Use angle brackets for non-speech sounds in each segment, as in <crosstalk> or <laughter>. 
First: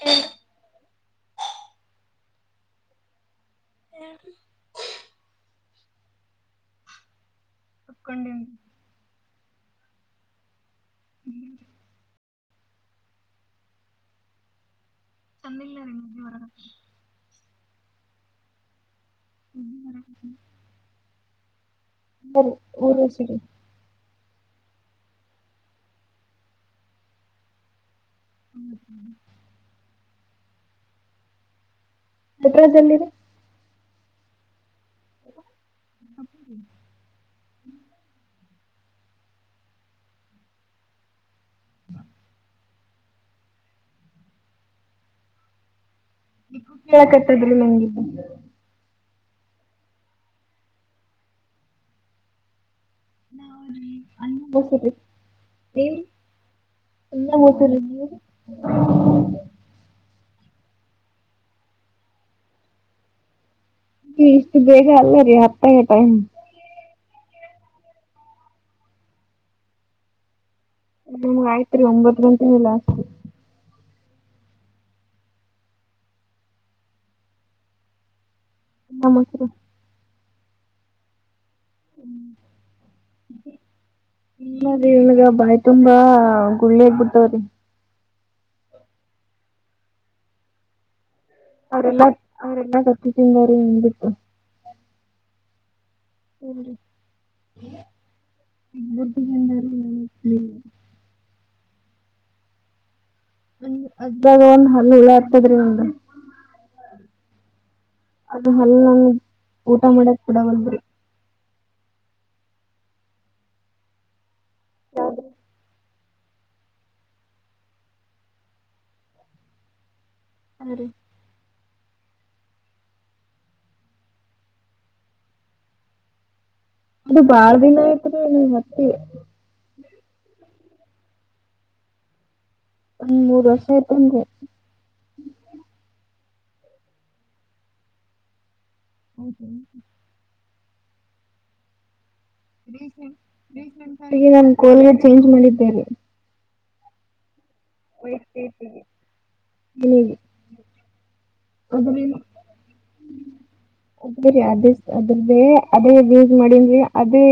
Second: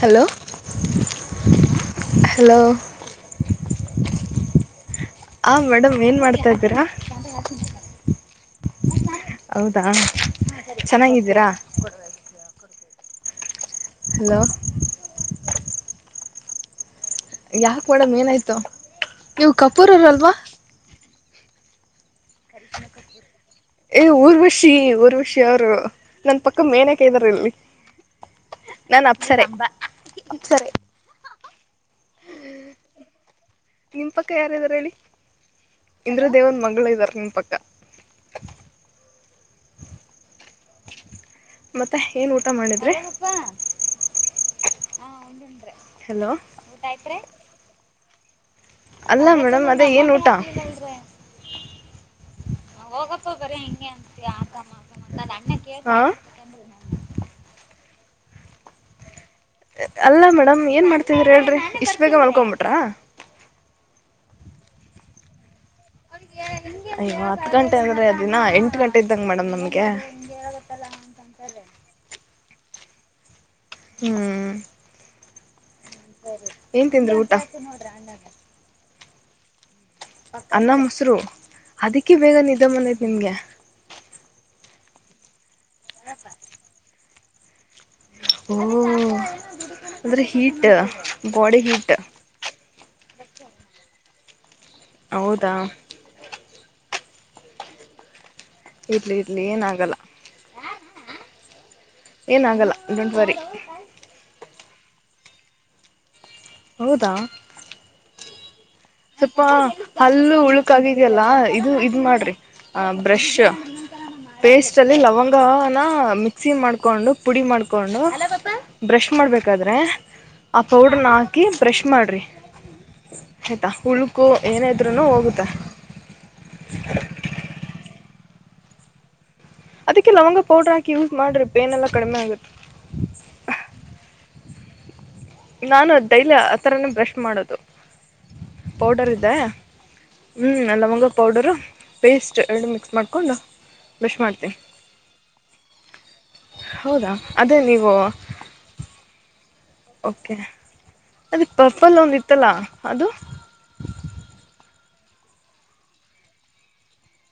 Hello hello <unintelligible> ಹಾ madam ಏನು ಮಾಡ್ತಾಇದಿರಾ ಮಕ್ಕೊಂಡೆನಿ ಹೌದಾ ಚೆನ್ನಾಗಿದ್ದೀರಾ ಹಲೋ ಅಂದಿದ್ನ್ಯಲ್ಲ ನಿದ್ದಿ ಮಾಡಕತ್ತೇನಿ ಯಾಕ ಮೇಡಂ ಏನಾಯ್ತು ನೀವು ಕಪೂರವರಲ್ವಾ ಬರ್ರಿ ಉರುಸಾಬರಿ ಏ ಊರ್ವರ್ಷಿ ಊರ್ವಷಿ ಅವರು ನನ್ ಪಕ್ಕ ಮೇನಕೈದಾರ ಇಲ್ಲಿ ನನ್ ಅಪ್ಸರ ಬಾ ಅಪ್ಸರ ನಟ್ರಲ್ಲಿರ ನಿಮ ಪಕ್ಕ ಯಾರಾರ ಹೇಳಿ ಇಂದ್ರ ದೇವನ್ ಮಂಗಳ ಇದ್ದಾರ ನಿಮ ಪಕ್ಕ ಮತ್ತೆ ಏನ್ ಊಟ ಮಾಡಿದ್ರೆ ಈ ಕೇಳಕ್ತ್ತದ್ರ ನಂಗಗೆ ಅಲ್ಲ ಮೇಡಮ್ ಅದೇ ಏನ್ ಊಟ ಹೋಗಪ್ಪ ಬರ ಹಿಂಗೆ ಅಂತ ಆತ ಮಾತ ಅ ಅಣ್ಣ ಕೇಳ ಎಲ್ಲ ಹತರ ನೀ ಅಲ್ಲ ಮೇಡಮ್ ಏನ್ ಮಾಡ್ತಿದ್ರ ಹೇಳ್ರಿ ಇಷ್ಟ್ ಬೇಗ ಮಲ್ಕೊಬಿಟ್ರ ಇಷ್ಟು ಬೇಗ ಅಲ್ಲ ರೀ ಹತ್ತಗೆ ಟೈಮ್ ಅಯ್ಯೋ ಹತ್ತು ಗಂಟೆ ಅಂದ್ರೆ ಅ ದಿನ ಎಂಟು ಗಂಟೆ ಇದ್ದಂಗ ಮೇಡಮ್ ನಮ್ಗೆ ನಮ್ಗ ಆಯ್ತ್ರಿ ಒಂಬತ್ತು ಗಂತನಿಲ್ಲ ಹ್ಮ್ ಏನ್ ತಿಂದ್ರ ಊಟ ನಮಸ್ರ ಅನ್ನ ಮೊಸರು ಅದಕ್ಕೆ ಬೇಗ ನಿದ್ದ ಮನೆತ್ ನಿಮ್ಗೆ ಗ ಬಾಯಿ ತುಂಬಾ ಗುಳ್ಳೇಗ್ಬಿಟ್ಟವ್ರಿ ಓ ಅಂದ್ರೆ ಹೀಟ್ ಬಾಡಿ ಹೀಟ್ ಅವರೆಲ್ಲ ಅವರೆಲ್ಲ ಕಟ್ಟಿ ತಿಂದಾರ ನಿನ್ ಬಿಟ್ಟು ಹೌದಾ ಇರ್ಲಿ ಇರ್ಲಿ ಏನಾಗಲ್ಲ ಹ ಏನಾಗಲ್ಲ ಡೋಂಟ್ ವರಿ ಅಜಜಾಗ ಒನ್ ಹಲ್ಲಳ ಆತದ್ರೀ ಒಮ್ದ ಹೌದಾ ಹಲ್ಲು ನನ್ ಸ್ವಲ್ಪ ಊಟ ಮಾಡಕ್ ಹಲ್ಲು ಬಿಡವಲ್ದ್ರಿ ಉಳುಕ್ಗಿದೆಯಲ್ಲ ಇದು ಇದು ಮಾಡ್ರಿ ಆ ಬ್ರಷ್ ಪೇಸ್ಟ್ ಅಲ್ಲಿ ಯಾವ್ದ್ರಿ ಲವಂಗನ ಮಿಕ್ಸಿ ಮಾಡ್ಕೊಂಡು ಪುಡಿ ಮಾಡ್ಕೊಂಡು ಬ್ರಷ್ ಮಾಡ್ಬೇಕಾದ್ರೆ ಆ ಹಾ ರೀ ಪೌಡ್ರನ ಹಾಕಿ ಬ್ರಷ್ ಮಾಡ್ರಿ ಆಯ್ತಾ ಉಳ್ಕು ಏನಾದ್ರರು ಹೋಗುತ್ತೆ ಅ ಮತ್ತೆ ಅದಕ್ಕೆ ಲವಂಗ ಪೌಡ್ರ ಹಾಕಿ ಯೂಸ್ ಮಾಡ್ರಿ ಪೇನ್ಲ್ಲಾ ಕಡಿಮೆ ಆಗುತ್ತೆ ಹ್ ಮೂರು ವರ್ಷ ಆಯ್ತಂ ನಾನು ಡೈಲಿ ಆಥರನ ಬ್ರಷ್ ಮಾಡೋದು ಪೌಡರ್ ಇದೆ ಹ್ಮ್ ನ ಲವಂಗ ಪೌಡರು ಪೇಸ್ಟ್ ಎರಡು ಮಿಕ್ಸ್ ಮಾಡಿಕೊಂಡು ಬ್ರಷ್ ರೀಸೆಂಟಾಗಿ ನನ್ ಮಾಡ್ತೀನಿ ಕೋಲ್ಗೇಟ್ ಚೇಂಜ್ ಮಾಡಿದ್ದೇರಿ ಹೌದಾ ಅದೇ ನೀವು ವತತಿ ಓಕೆ ಅದ ಪರ್ಪಲ್ ಒಂದುತ್ತಲಾ ಅದು ಹರಿ ಅ ಅದ್ರ್ದೇ ಅದೇ ಯಸ್ ಮಾಡನ್ ಅದೇ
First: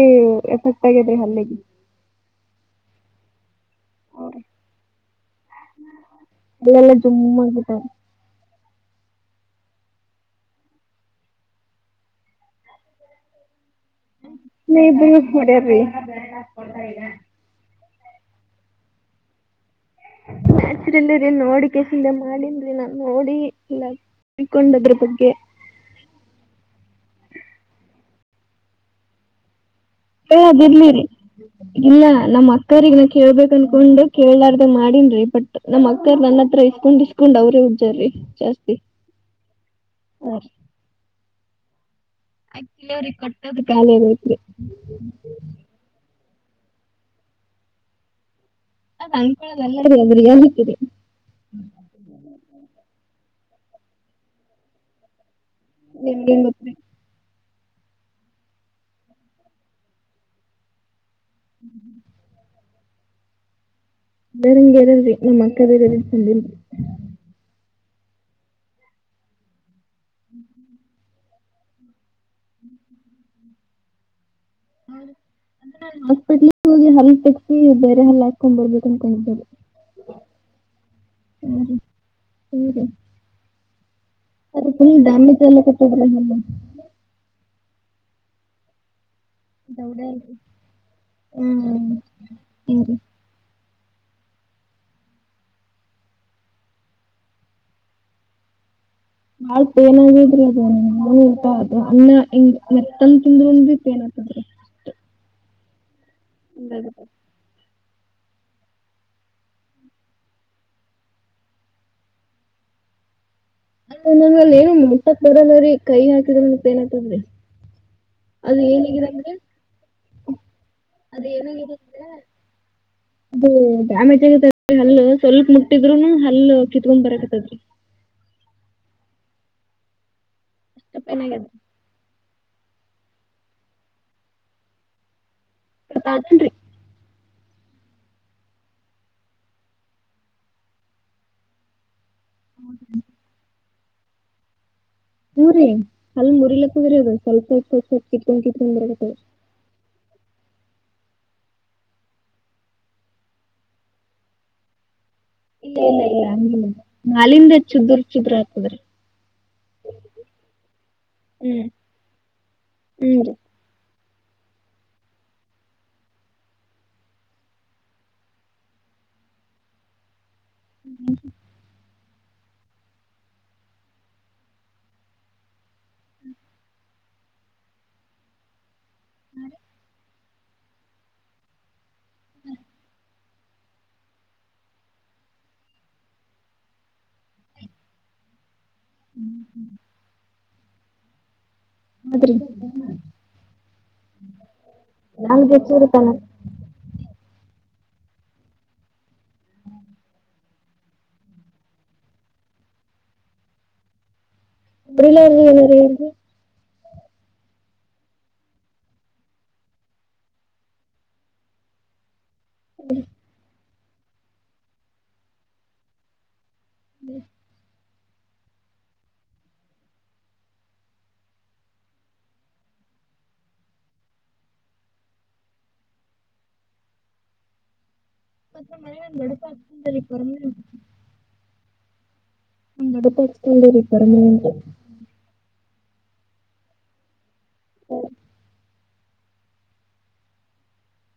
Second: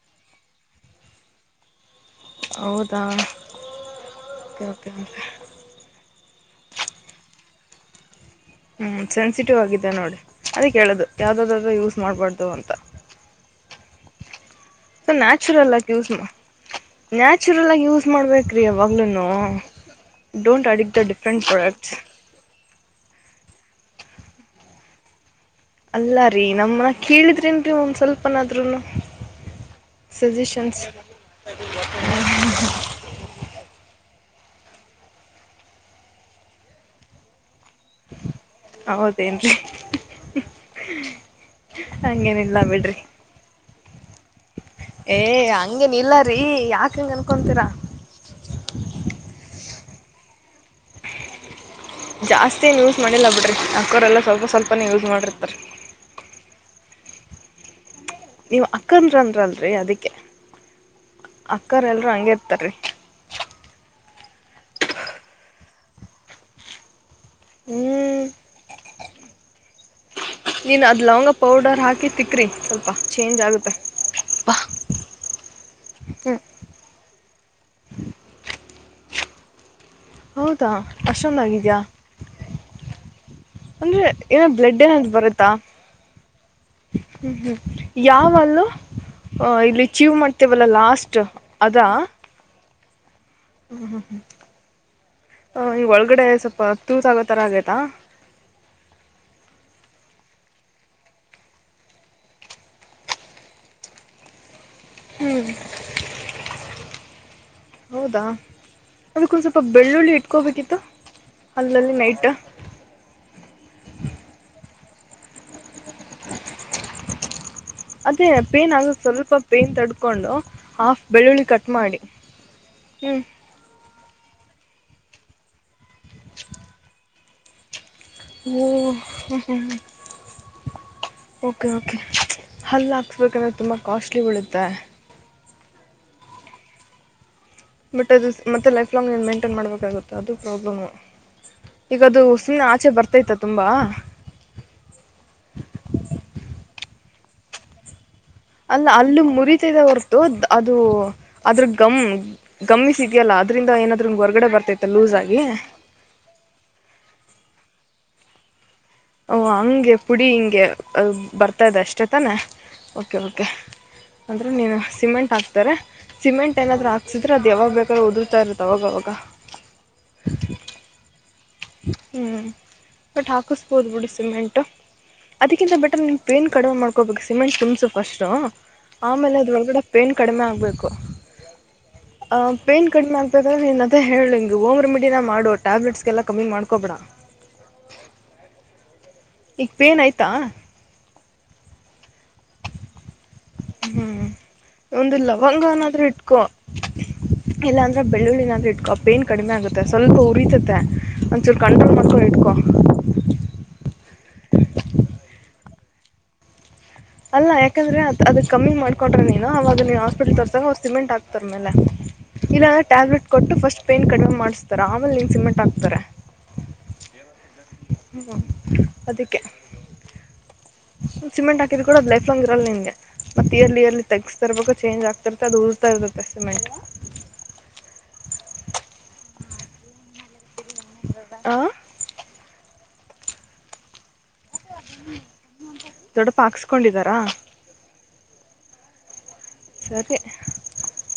ಎಫೆಕ್ಟ್ ಆಗೇದ್ರಿ ಅಲ್ಲಿಗೆ ದಾ ಹ ಎಲ್ಲಲ್ಲ ಜುಮ್ಮ ಹ್ಮ್ ಸೆನ್ಸಿಟಿವ್ ಆಗಿದೆ ನೋಡಿ ಅದ ಕೇಳುದು ಯಾವ್ದಾದಾದ್ರೂ ಯೂಸ್ ಮಾಡ್ಬಾರ್ದು ಅಂತ ಇಬ್ರು <unintelligible> <unintelligible> ಯೂಸ್ ಆಗ್ ಮಾಡ್ಯಾರ್ರಿ ಯೂಸ್ <unintelligible> ನ್ಯಚುರಲ್ ಆಗ ಯಸ್ ಮಾಡ್ಬೇಕ್ರಿ ಯವಾಗ್ಲೂನು. <unintelligible> ನೋಡಿಕ ಮಾಡನ್್ರಿ ನಾನ್ <unintelligible> ಇಲ್ಲ ತಿಳ್ಕೊಂಡ ಅದ್ರ ಬಗ್ಗೆ. ಅಲ್ಲಾರೀ ನಮ್ಮ ಕೇಳಿದ್ರೇನ್ರಿ ಒಂದ್ ಸ್ವಲ್ಪನಾದ್ರೂನು. <unintelligible> ಅದಿರ್ಲಿರಿ ಇಲ್ಲ ನಮ್ಮ್ ಅಕ್ಕರಿಗ್ ನಾ ಕೇಳ್ಬೇಕ ಅನ್ಕೊಂಡು. ಕೇಳಾರ್ದ ಮಾಡೀನ್ರಿ ಬಟ್ ನಮ್ಮ್ ಅಕ್ಕರ್ ನನ್ನ ಹತ್ರ ಇಸ್ಕೊಂಡ್ ಇಸ್ಕೊಂಡ್ ಅವ್ರೇ ರಿ ಜಾಸ್ತಿ ಹೌದೇನ್ರಿ ಹ ಆ ಹಂಗೇನಿಲ್ಲ ಬಿಡ್ರಿ ಕೆಲವ್ರಿಗೆ ಕೊಟ್ಟದ ಕಾಲ <unintelligible> ಏ ಹಂಗೆನ್ ಇಲ್ಲಾರಿ ಯಾಕಂಗ ಅನ್ಕೊಂತೀರ. ಸರಿ ಅದ್ರಿ <unintelligible> ಜಾಸ್ತಿ ಏನು ಯೂಸ್ ಮಾಡಿಲ್ಲ ಬಿಡ್ರಿ ಅಕ್ಕೋರೆಲ್ಲ <unintelligible> ಸ್ವಲ್ಪ ಸ್ವಲ್ಪನೇ ಯೂಸ್ ಮಾಡಿರ್ತಾ <unintelligible> ನೀವ್ ಅಕ್ಕನದ್ರದ್ರಳ್ರಿ ಅದಿಕ್ಕೆ ಅಕ್ಕರ ಎಲ್ರೂ ಹಂಗೆ ಇರ್ತಾರ. ಬರಿಂಗಗೆರಲ್ರಿ ನಮ್ಮ್ ಅಕ್ಕದ ಇರ ಚಂದ ಹ್ಮ್ ನೀನು ಅದು ಲವಂಗ ಪೌಡರ್ ಹಾಕಿ ತಿಕ್ಕ್ರಿ ಸ್ವಲ್ಪ ಚೇಂಜ್ ಆಗುತ್ತೆ. ಬಾ <unintelligible> ಹ್ಮ್ ನೀ ಬೇರೆ ಹಲ್ಲ ಹಾಕೊಂಡ್ ಬರ್ಬೇಕು ಅನ್ಕೊಂಡ ಹೌದಾ ಅಷ್ಟಂದ ಆಗಿದ್ಯಾ ಅಂದ್ರೆ ಏನಾದ್ ಅದು ಬ್ಲಡ್ ಫುಲ್ ಏನಾದ್ರು ಡ್ಯಾಮೇಜ್ ಬರುತ್ತಾ ಎಲ್ಲ ಕತ್ತದ್ರಿ ಹಲ್ಲು <unintelligible> ಯಾವಲ್ಲೂ ಇಲ್ಲಿ ದೌಡೆ ಅಚೀವ್ ಅಲ್ರಿ ಮಾಡ್ತೇವಲ್ಲ ಲಾಸ್ಟ್ ಅದ. ಹು ರೀ <unintelligible> ಹ ಈಗ ಒಳಗಡೆ ಸ್ವಲ್ಪ ತೂತ್ ಆಗೋತರ ಆಗೇತಾ. ಬಾಳ ಪೇನ್ ಆಗದ್ರ ಅದ ನ ಇಟಾ ಅದು ಅಣ್ಣ ಹಿಂಗ್ ಮೆತ್ತನ್ ತಿಂದ್ೂನ್ ಪೇನ್ ಆತದ್ರಿ ಹ್ಮ್ <unintelligible> ಹೌದಾ ಅದಕ್ಕ ಸ್ವಲ್ಪ ಬೆಳ್ಳುಳ್ಳಿ ಇಟ್ಕೋಬೇಕಿತ್ತು. ಅಲ್ಲಲ್ಲಿ ನೈಟ್. ಅಲ್ಲ ನಂಗ ಅಲ್ಲಿ ಏನು ಮುಟ್ಟಕ್ <unintelligible> ಕೈ <unintelligible> ಪೈನ್ ಆತಾದ್ರಿ. ಅದೇ <unintelligible> ಆಗುತ್ಸ್ವಲ್ಪ ಪೈನ್ ತಡ್ಕೊಂಡು ಹಾಫ್ ಬೆಳ್ಳುಳ್ಳಿ ನನಗೆ ಕಟ್ ಮಾಡಿ. ಹ್ಞೂ <unintelligible> ಡ್ಯಾಮೇಜ್ ಆಯ್ತದ್. <unintelligible> ಸ್ವಲ್ಪ ಮುಟ್ಟಿದ್ರುನು ಹಲ್ಲು ಕಿತ್ಕೊಂಡ್ ಬರಕತ್ತದ್ರಿ. ಓ <unintelligible> ಅಷ್ಟ ಪೇನ್ ಆಗ್ಯದ ಓಕೆ ಓಕೆ. ಹಲ್ಲ ಹಾಕ್ಸ್ಬೇಕಂದ್ರೆ ತುಂಬಾ ಕಾಸ್ಟ್ಲಿ ಬೀಳುತ್ತೆ. <inaudible> ಬಟ್ ಅದು ಮತ್ತೆ ಲೈಫ್ ಲಾಂಗ್ನ್ ನಿನ್ ಮೈಂಟೈನ್ ಮಾಡ್ಬೇಕಾಗುತ್ತೆ ಅದು ಪ್ರಾಬ್ಲಮು. ಈಗ ಅದು ಸುಮ್ನೆ ಆಚೆ ಬರ್ತೈತ ತುಂಬಾ. ಹೂ ರೀ ಅಲ್ಲಿ ಮುರಿಲಕ್ಕದರ ಸ್ವಲ್ಪ್ ಸ್ವಲ್ಪ್ ಸ್ವಲ್ಪ ಕಿತ್ಕೊಂಡ್ ಕಿತ್ಕೊಂಡ್ ಅಲ್ಲ ಬರಾಕತ್ತದ ಹಲ್ಲು ಮುರಿತದ <unintelligible> <unintelligible> ಅದು ಅದ್ರ ಗಮ್ ಗುಮ್ಸ್ ಸಿಗ್ಯಲ್ಲ ಅದ್ರಿಂದ ಏನಾದ್ರೂ <unintelligible> ಹೊರ್ಗಡೆ ಬರ್ತೈತ್ತು ಲೂಸ್ <unintelligible> ಇಲ್ಲ ಇಲ್ಲ <unintelligible> ನಾಲಿಂದ <unintelligible> ಚುದ್ರ <unintelligible> ಓ ಹಂಗೆ ಪುಡಿ ಹಿಂಗೆ ಅ ಹ್ಮ್ ಬರ್ತಾದೆ ಅಷ್ಟೇ ತಾನೆ ಓಕೆ ಹ್ಞೂ ರೀ ಓಕೆ ಅಂದ್ರೆ ನೀನು ಸಿಮೆಂಟ್ ಹಕ್ತಾರೆ ಸಿಮೆಂಟ್ ಏನಾದ್ರು ಹಾಕಸಿದ್ರೆ ಅದು ಯಾವಾಗ ಬೇಕಾದರು ಉದುರ್ತಾ ಇರುತ್ತ ಅವಾಗ ಅವಾಗ. <inaudible> ಹ್ಮ ಹ್ಮ್ ಬಟ್ ಹಾಕಿಸ್ಬೋದು ಬಿಡಿ ಸಿಮೆಂಟು. ಅದಕ್ಕಿಂತ <unintelligible> ಬೆಟ್ರ ನಿಮ್ ಪೈನ್ ಕಡಿಮೆ ಮಾಡ್ಕೋಬೇಕು ಸಿಮೆಂಟ್ ತುಂಬ್ಸು ಫಸ್ಟ್. ಆಮೇಲೆ ಅದ್ರೊಳಗಡೆ ಪೇನ್ ಕಡಿಮೆ ಆಗ್ಬೇಕು ಆ ಪೇನ್ ಕಡಿಮೆ ಆಗ್ ನೀನ್ ಅದೇ ಹೇಳಿ ಹೋಮ್ ರೆಮಿಡಿನ ಮಾಡೋ ಟಬ್ಲೆಟ್ಸ್ಗೆಲ್ಲ ಕಮ್ಮಿ ಮಾಡ್ಕೊಬೇಡಾ. ಈಗ ಪೇನ್ ಐತಾ. <unintelligible> ಹ್ಮ್ ಒಂದು ನಾಲ್ಕು ಹೆಚ್ಚಿದ್ರೆ ಲವಂಗವನಾದ್ರೂ ತಾನ ಇಟ್ಕೊ. ಇಲ್ಲಾಂದ್ರೆ ಬೆಳ್ಳಿನ ಅಂದ್ರೆ ಇ ಪೇನ್ ಕಡಿಮೆ ಆಗುತ್ತೆ ಸ್ವಲ್ಪ ಉರಿತತ ಮತ್ತೆ ಒಂದ ಚುರ ಕಂಟ್ರೋಲ್ ಮಾಡ್ಕೊಂಡು ಇಟ್ಕೊ. <unintelligible> ಅಲ್ಲ ಯಾಕಂದ್ರೆ ಅ ಅದ್ ಕಮ್ಮಿ ಮಾಡ್ಕೊೊಂಡ್ರ ನೀನು ಅವಾಗ ನೀ ಹಾಸ್ಪಿಟ್ಲ್ ತೋರ್ಸಾಗ ಅವರು ಸಿಮೆಂಟ್ ಹಾಕ್ತಾರ ಮೇಲೆ. ಇಲ್ಲ ಅಂದ್ರೆ ಟ್ಯಾಬ್ಲೆಟ್ ಕೊಟ್ಟು ಫಸ್ಟ್ ಪೈನ್ ಕಡಿಮೆ ಮಾಡಸ್ತಾರೆ ಆಮೇಲೆ ನಿನ್ ಸಿಮೆಂಟ್ ಹಾಕ್ತಾರೆ. ಹ್ಮ್ ಹ್ಮ ಅದಕ್ಕೆ ಸಿಮೆಂಟ್ ಹಾ ಇದು ಕೂಡ ಅ ಲೈಫಲಾಂಗ್ ಇರಲ್ಲಾ ನಿಂಗೆ. ಮತ್ತ ಇರ್ಲಿ ಇರ್ಲ್ಲಿ ತೆಗಸ್ತಿರ್ಬೇಕು ಚೇಂಜ್ ಆಗ್ತಿರ್ತ್ತೆ ಅದು ಉರ್ತಾ ಇರ್ತತ್ತೆ ಸಿಮೆಂಟ್. <inaudible> ಹಾ. <unintelligible> ದೊಡ್ಡಪ ಹಾಕ್ಸ್ಕೊಂಡಿದಾರಾ. ಸರಿ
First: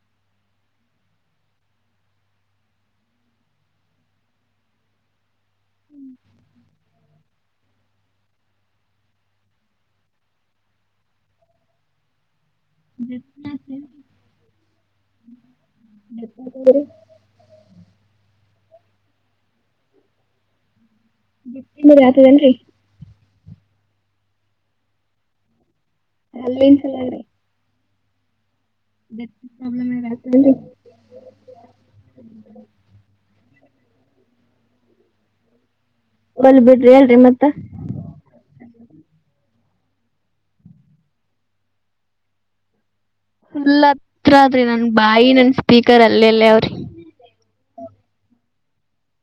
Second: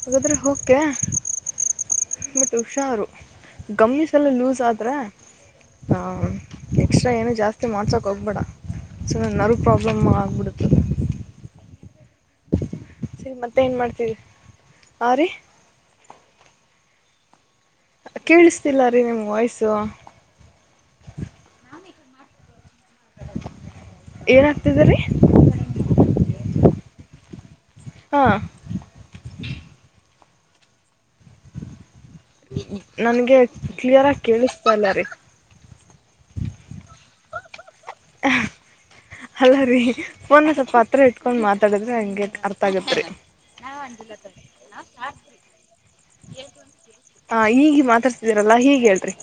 ಹಾಗಾದ್ರೆ ಹೋಕೆ. ಬಟ್ ಹುಷಾರು ಗಮಿಸಲ್ಲ ಲೂಸ್ ಆದ್ರೆ. ಹಾ ಎಕ್ಸ್ಟ್ರಾ ಏನು ಜಾಸ್ತಿ ಮಾಡ್ಸಾಕ್ ಹೋಗ್ಬೇಡ. ಸೊ ನರ್ವ ಪ್ರಾಬ್ಲಮ್ ಆಗ್ಬಿಡುತ್ತದ. ಸರಿ ಮತ್ತೆ ಏನ್ ಮಾಡ್ತರಿ ಆ ರೀ. <inaudible> ಕೇಳಿಸ್ತಿಲ್ಲ ರೀ ನಿಮ್ ವಾಯ್ಸ್. ಬಿಟ್ಟರಿ ಆತದೇನ್ರಿ. ಏನ ಆಗ್ತಿದೆರಿ. ಹಲ್ಲಿನ ಸಲುವಾಗ ರೀ. ಹಾ. <unintelligible> ನನ್ಗೆ ಕ್ಲಿಯರ್ ಆಗ ಕೇಳಿಸ್ತಲ್ಲ ರೀ. ಬಲ್ ಬಿಡ್ರಿ ಹೇಳ್ರಿ ಮತ್ತ. <inaudible> ಅಲ್ಲರೀ ಫೋನ್ ಸ್ವಲ್ಪ ಹತ್ರ ಇಟ್ಕೊಂಡ್ ಮಾತಾಡಿದ್ರೆ ಹಂಗಗೆ ಅರ್ಥ ಆಗತ್ರಿ. <inaudible> ಫುಲ್ ಹತ್ರ ಆದ್ರಿ ನನ್ ಬಾಯಿ ನನ್ ಸ್ಪೀಕರ್ ಅಲ್ಲೆ ಅಲ್ಲೇ ಅವ್ರಿ ಮಾತಾಡ್ತಿದೀರಲ್ಲಾ ಹೀಗ್ ಹೇಳ್ರಿ.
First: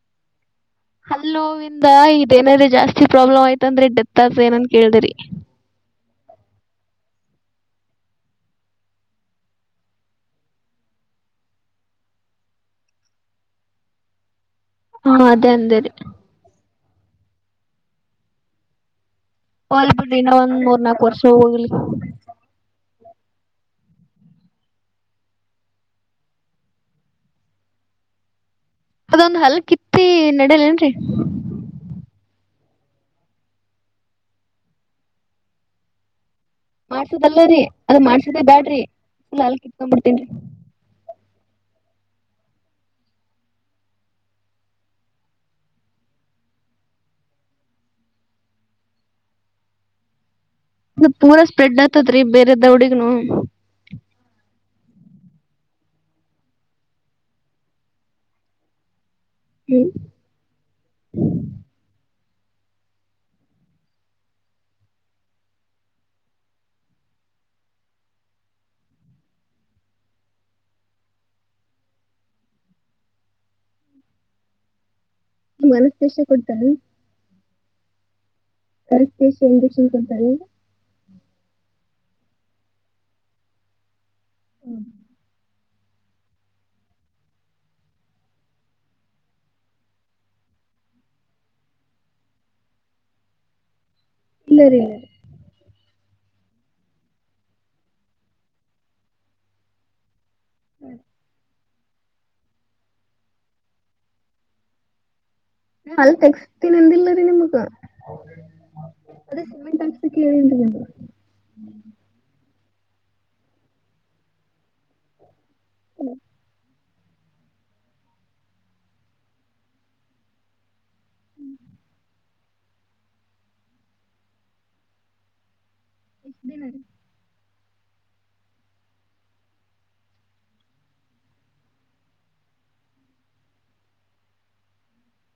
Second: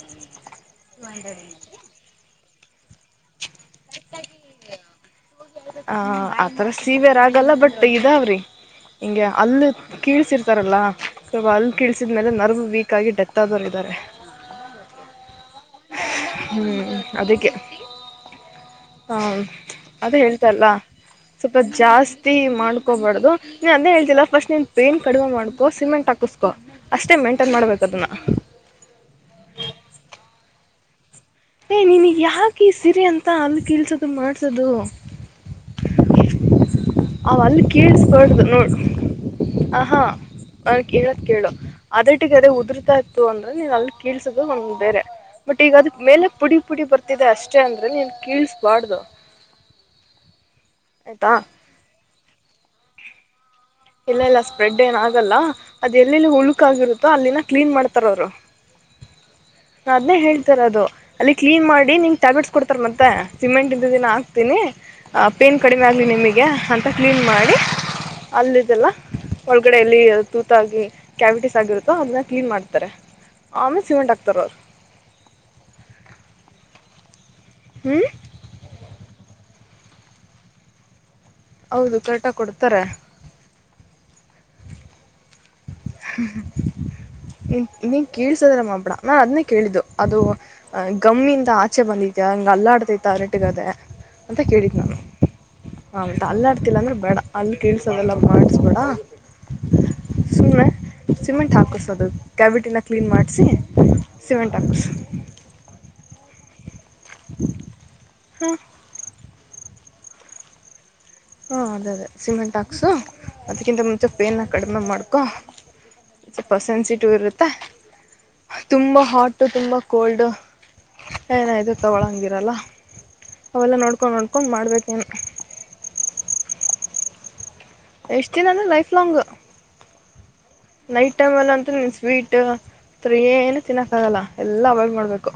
ಹಲ್ಲ ನೋವ ಇಂದ ಇದೇನ್ರ ಜಾಸ್ ಜಾಸ್ತಿ ಪ್ರಾಬ್ಲಮ್ ಆಯ್ತ ಅಂದ್ರೆ ಡೆತ್ ಆಗ ಏನನ್ ಕೇಳ್ದ್ರರಿ. ಆ ಆತರ ಸೀವಿಯರ್ ಆಗಲ್ಲ ಬಟ್ ಇದಾವ್ರಿ. ಹಿಂಗೆ ಅಲ್ಲಿ ಕೀಳಸಿರ್ತಾರಲ್ಲ ಸ್ವಲ್ಪ ಅಲ್ಲಿ ಕೀಳಸಿದ್ಮೇಲೆ ನರ್ವ್ ವೀಕ್ ಆಗಿ ಡೆತ್ ಆಗೋರ ಇದಾರೆ. <inaudible> ಹಾ ಅದೇ ಅಂದೇ ರೀ. ಹ್ಮ್ ಅದಿಕ್ಕೆ. ಹಾ ಹೋಲ್ ಅದ ಬಿಡ್ರಿ ಇನ್ನ ಒಂದ್ ಹೇಳ್ತಲ್ಲ ಮೂರ್ ನಾಕ್ ವರ್ಷ ಸ್ವಲ್ಪ ಹೋಗ್ಲಿ ಜಾಸ್ತಿ ಮಾಡ ಹಕೋಬಾರ್ದದು ನೀನ್ ಅಂದೇ ಹೇಳ್ತಿಲ್ಲ ಸ್ಟ್ ನೀನ್ ಪೈಂನ್ ಕಡಿಮ ಮಾಡ್ಕೋ ಸಿಮೆಂಟ್ ಹಾಕಸ್ಕೋ ಅಷ್ಟೇ ಮಂಟೈನ್ ಮಾಡ್ಬೇಕು. ಅದನ್ನ. ಅದೊಂದು ಹಲ್ ಕಿತ್ತಿ ನಡಲೇನ್ರಿ. ಏ ನೀಿನಗ್ ಯಾಕೆ ಈ ಸಿರಿ ಅಂತ ಅಲ್ಲಿ ಕಲ್ಸೋದು ಮಾಡ್ಸದು. ಮಾಡ್ಸದಲ್ಲರಿ ಅವಲ್ಲಿ ಅದ್ ಮಾಡ್ಸದೇ ಕೇಳಿಸಬಡ್ದು ನೋಡು ಬ್ಯಾಡ್ರಿ ಫುಲ್ ಹಲ್ ಆ ಕಿತ್ಕೊಂಡ್ ಹಾ ಬಿಡ್ತೇನ್ರಿ ನ ಕೇಳು ಅದ್ರಟ್ಟಿಗೆ ಅದೇ ಉದುರತಾ ಇತ್ತು ಅಂದ್ರೆ ನೀನ್ ಅಲ್ಲಿ ಕೀಳ್ಸದು ಒಂದ್ ಬೇರೆ ಬಟ್ ಈಗ ಅದ್ರ ಮೇಲೆ ಪುಡಿ ಪುಡಿ ಬರ್ತಿದೆ ಅಷ್ಟೇ ಅಂದ್ರೆ ನೀನ್ ಕೀಳ್ಸಬಾರ್ದು ಇ ಪೂರಾ ಸ್ಪ್ರೆಡ್ ಆಗ್ತತ್ ರೀ ಬೇರೆ ದೌಡಿಗ್ನು ಇಲ್ಲ ಇಲ್ಲ ಸ್ಪ್ರೆಡ್ ಏನ ಆಗಲ್ಲ ಅದ ಎಲ್ಲೆಲ್ಲ ಉಳುಕಾಗಿರುತ್ತೋ ಅಲ್ಲಿನ ಕ್ಲೀನ್ ಮಾಡ್ತಾರ ಅವ್ರು ಹ್ಮ್ ನಾ ಅದನ್ನೇ ಹೇಳ್ತರದು ಅಲ್ಲಿ ಕ್ಲೀನ್ ಮಾಡಿ ನಿಂಗ ಟ್ಯಾಬ್ಲೆಟ್ಸ್ ಕೊಡ್ತಾರ ಮತ್ತೆ ಸಿಮೆಂಟ್ ಇಂತ ದಿನ ಹಾಕ್ತೀನಿ ಆ ಪೇನ್ ಕಡಿಮೆ ಆಗ್ಲಿ ನಿಮಗೆ ಹಂತ ಕ್ಲೀನ್ ಮಾಡಿ <unintelligible> ಅಲ್ಲಿದೆಲ್ಲ ಒಳಗಡೆ ಯಲ್ಲಿ ತೂತಾಗಿ ಕ್ಯಾವಿಟಿಸ್ ಆಗಿರುತ್ತೋ ಅದನ್ನ ಕ್ಲೀನ್ ಮಾಡ್ತಾರೆ ಆಮೇ ಸಿಮೆಂಟ್ ಹಾಕ್ತರವ್ರ್ ನಮ್ಗ ಅನಸ್ತೆಷ್ಯ ಕೊಡ್ತಾರೆನ್ ಹ್ಮ್ ಅನಸ್ತೆಷ್ಯ ಇಂಜೆಕ್ಷನ್ ಕೊಡ್ತಾರೆನು ಹೌದು ಕರೆಕ್ಟಾಗ್ ಕೊಡ್ತಾರೆ ಉಗ್ ಹ್ ಏ ನೀನ್ ಕೇಳ್ಸದ್ರ ಮಾಬಡ ನಾನ್ ಅದನ್ನೇ ಕೇಳಿದ್ದು ಅದು ಗಮ್ಮಿಂದ ಆಚೆ ಬಂದಿ ದ್ಯ ಹಂಗ ಅಲ್ಲ ಆಡ್ತೈತ ಅರಟಗದೆ ಅಂತ ಇಲ್ಲ ಕೇಳಿದ ರೀ ಇಲ್ಲ ನಾನು ಆಮ್ತ ಅಲ್ಲಾಡ್ತಿಲ್ಲ ಅಂದ್ರೆ ಬೇಡ ಅಲ್ಲ್ ಕಿಳಸದೆಲ್ಲಾ ಮಾಡಸಬೇಡ ಸುಮ್ನೆ ಸಿಮೆಂಟ್ ಹಾಕ್ಸ ದು ಕ್ಯಾವಿಟಿನ ಕ್ಲೀನ್ ಮಾಡಿಸಿ ಸಿಮೆಂಟ್ ಹಾಕಸ್ ಏ ಅಲ್ಲ್ ತೆಗಸ್ತಿ ಹಾ ಅದೇ ಸಿಮೆಂಟ್ ಹಾಕ್ಲಿಕ್ಕೆ ಹೇಳಿ ಅಂದ್ನಿಲ ಹಾ ಅದೇ ಅದೇ ಸಿಮೆಂಟ್ ಹಾಕ್ಸು ಅದ್ಕ್ಕಿಂತ ಮುಂಚೆ ಫೇನನಾ ಕಡಿಮೆ ಮಾಡ್ಕೊ ಸೋಪ ಸೆನ್ಸಿಟಿವ್ ಇರುತ್ತೆ ಹ್ಹ ತುಂಬಾ ಹಾಟ್ ತುಂಬಾ ಕೋಲ್ಡ್ ಎನುದ ತಗೊಳಂಗಿರಲ್ಲ ಅವೆಲ್ಲ ನೋಡ್ಕೊಂಡು ನೋಡ್ಕೊಂಡು ಮಾಡ್ಬೇಕೇನ್ ಎಷ್ಟ ದಿನ ರೀ ಎಷ್ಟು ದಿನ ಅಂದ್ರ ಲೈಫ್ ಲಾಂಗ್ ನೈಟ್ ಟೈಮ್ ಅಲ್ಲ ಅಂತು ನೀನ್ ಸ್ವೀಟ್ ತ್ರೀಯೇನು ತಿನ್ನಕ್ ಆಗಲ್ಲ ಎಲ್ಲ ಅವಾಯ್ಡ್ ಮಾಡ್ಬೇಕು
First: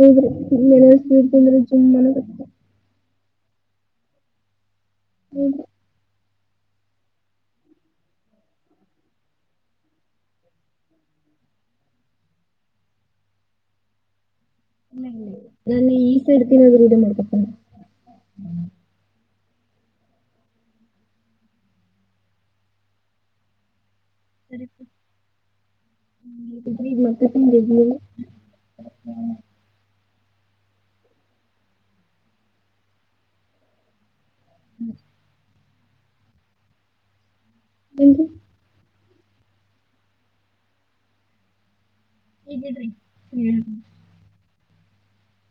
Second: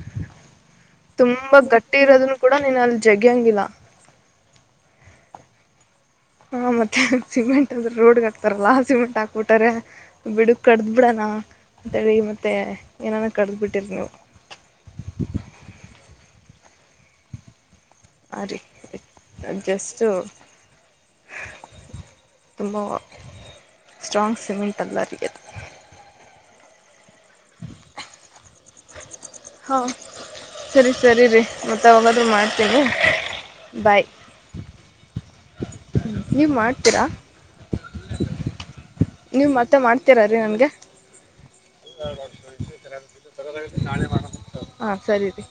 ಹೌದ್ರಿ ಇಲ್ಲೆನಾರ ಸ್ವೀಟ್ ತಿಂದ್ರ ತುಂಬಾ ಜುಮ್ ಗಟ್ಟಿ ಇರೋದನ್ನು ಅನ್ನಕತ್ತ ಕೂಡ ನೀನ್ ಅಲ್ಲಿ ಜಗಿಯಂಗಿಲ್ಲ ಹಾ ಮತ್ತೆ ಹ್ಹಾ ಸಿಮೆಂಟ್ ಅಂದ್ರ ರೋಡ್ಗ್ ಹಾಕ್ತಾರಲ್ಲಾ ಆ ಸಿಮೆಂಟ್ ಹಾಕ್ಬಿಟ್ಟಾರೆ ಬಿಡು ಕಡ್ದ್ ಬಿಡಣ ಹ ತಡಿ ಮತ್ತೆ ಏನಾನ ಕಡ್ದ್ ಬಿಟ್ಟಿರ್ ನೀವು ಇಲ್ಲ ಇಲ್ಲ ನಾನೆ ಈ ಸರ್ತಿನಾದ್ರು ವಿಡ ಮಾಡ್ಕತಿಣ ಆರಿ ಇ <unintelligible> ನಾನ್ ಜಸ್ಟು ಹ್ ತುಂಬವ ಸ್ಟ್ರಾಂಗ್ ಸಿಮೆಂಟ್ ಅಲ್ಲಾರಿ ಅದು <unintelligible> ಹಾ ಸರಿ ಸರಿರಿ ಮತ್ತ ಯ್ವಾಗಾದ್ರು ಮಾಡ್ತೇನಿ ಬಾಯ್ ನೀವ್ ಮಾಡ್ತೀರಾ <unintelligible> ತಿಂದ್ರಿ ನೀವ್ ಮತ್ತ ಮಾಡ್ತೀರಾರೀ ನನ್ಗೆ <unintelligible> ನಾಳೆ ಮಾಡನ ಹಾ ಸರಿರೀ